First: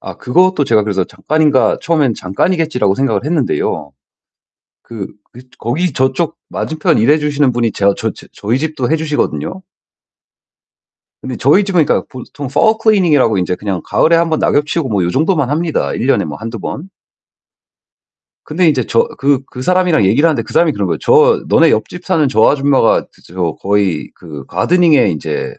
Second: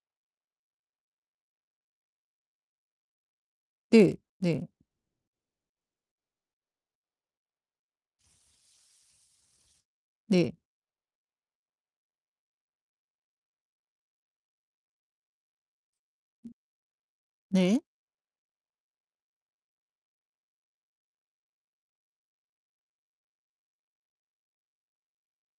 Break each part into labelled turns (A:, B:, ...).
A: 아 그것도 제가 그래서 '잠깐인가?' 처음엔 '잠깐이겠지.'라고 생각을 했는데요.
B: 네. 네.
A: 그 그 거기 저쪽 맞은편 일해 주시는 분이 제 아 저 저 저희 집도 해 주시거든요.
B: 네.
A: 근데 저희 집은 그러니까 보통 fall cleaning이라고 인제 그냥 가을에 1 번 낙엽 치우고 뭐 요 정도만 합니다, 1 년에 뭐 1-2 번.
B: 네.
A: 근데 인제 저 그 그 사람이랑 얘기를 하는데 그 사람이 그러는 거예요. 저 "너네 옆집 사는 저 아줌마가 그 저 거의 그 가드닝에 인제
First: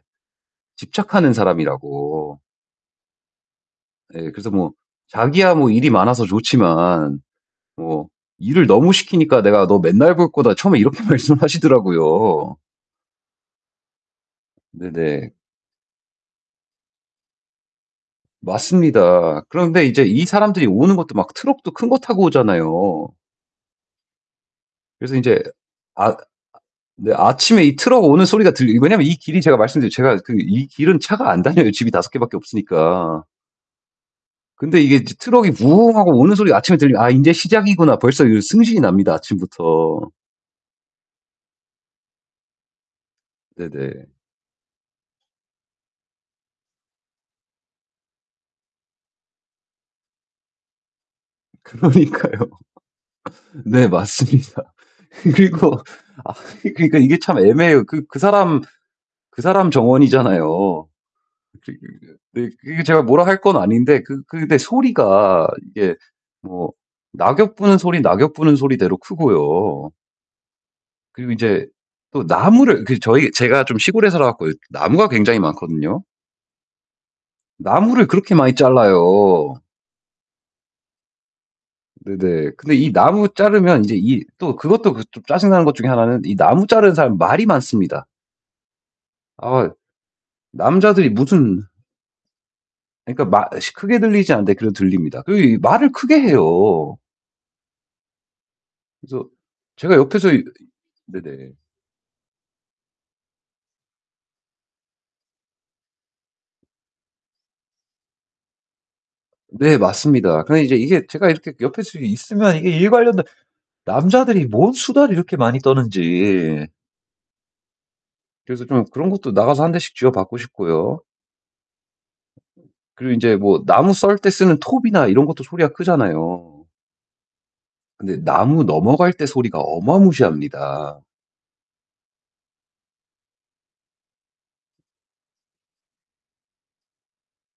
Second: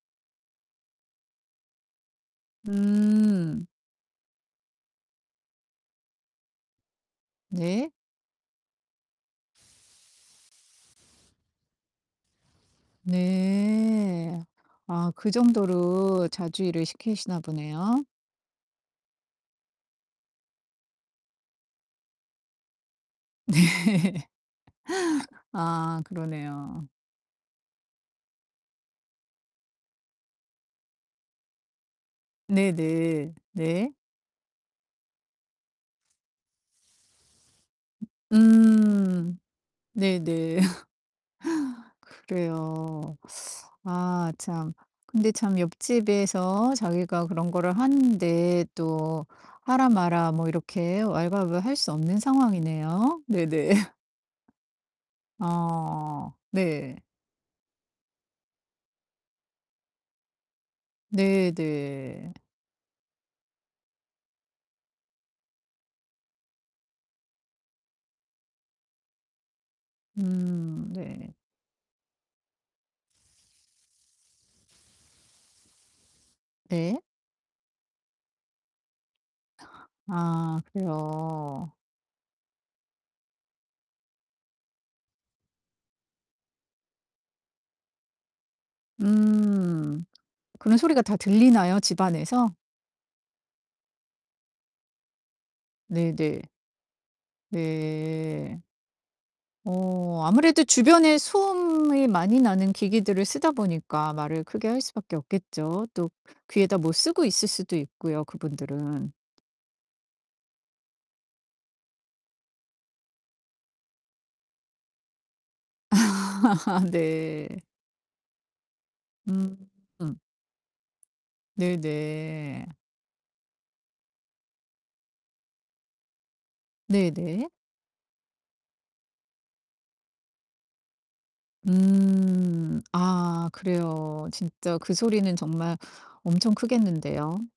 A: 집착하는 사람."이라고.
B: 음.
A: 예 그래서 뭐 자기야 뭐 일이 많아서 좋지만
B: 네.
A: 뭐 일을 너무 시키니까 "내가 너 맨날 볼 거다." 처음에 이렇게 말씀하시더라고요.
B: 네. 아 그
A: 네네.
B: 정도로 자주 일을 시키시나 보네요.
A: 맞습니다. 그런데 이제 이 사람들이 오는 것도 막 트럭도 큰 거 타고 오잖아요.
B: 네.
A: 그래서 인제
B: 아
A: 아
B: 그러네요.
A: 네 아침에 이 트럭 오는 소리가 들려 왜냐면 이 길이 제가 말씀드렸지만 제가 그 이 길은 차가 안 다녀요, 집이 5 개밖에 없으니까.
B: 네네. 네.
A: 근데 이게 인제 트럭이 부웅 하고 오는 소리 아침에 들리면 '아 인제 시작이구나.' 벌써 이 성질이 납니다,
B: 음.
A: 아침부터.
B: 네네. 그래요.
A: 네네.
B: 아 참. 근데 참 옆집에서 자기가 그런 거를 하는데 또 하라 마라 뭐 이렇게 왈가왈부할 수 없는
A: 그러니까요.
B: 상황이네요. 네네.
A: 네 맞습니다. 그리고 아
B: 아
A: 그리 그러니까
B: 네.
A: 이게 참 애매해요. 그 그 사람 그 사람 정원이잖아요.
B: 네
A: [unintelligible]
B: 네.
A: 네 그 이 제가 뭐라 할 건 아닌데 그 그 네 소리가 이게 뭐 낙엽 부는 소리 낙엽 부는 소리대로 크고요.
B: 음
A: 그리고
B: 네.
A: 인제 또 나무를 그 저희 제가 좀 시골에 살아 갖고 나무가 굉장히 많거든요.
B: 네.
A: 나무를 그렇게 많이 잘라요.
B: 아 그래요.
A: 네네. 근데 이 나무 자르면 이제 이 또 그것도 그 좀 짜증 나는 것 중에 하나는 이 나무 자르는 사람 말이 많습니다. 아이
B: 음. 그런 소리가
A: 남자들이
B: 다
A: 무슨
B: 들리나요, 집안에서?
A: 그러니까 말 시 크게 들리지 않는데 그래도 들립니다. 그리고 이 말을 크게
B: 네네.
A: 해요.
B: 네.
A: 그래서 제가
B: 어
A: 옆에서 이
B: 아무래도
A: 이
B: 주변에
A: 네네.
B: 소음이 많이 나는 기기들을 쓰다 보니까 말을 크게 할 수밖에 없겠죠. 또 귀에다 뭐 쓰고 있을 수도 있고요, 그분들은.
A: 네 맞습니다. 그러니까 이제 이게 제가 이렇게 옆에서 좀 있으면 이게 일 관련된 남자들이 뭔 수다를 이렇게 많이 떠는지.
B: 네.
A: 그래서 좀 그런 것도 나가서 1 대씩
B: 음.
A: 쥐어박고 싶고요.
B: 네네.
A: 그리고 인제 뭐 나무 썰 때 쓰는 톱이나 이런 것도 소리가 크잖아요.
B: 네네.
A: 근데 나무 넘어갈 때 소리가 어마무시합니다.
B: 음. 아 그래요. 진짜 그 소리는 정말 엄청 크겠는데요.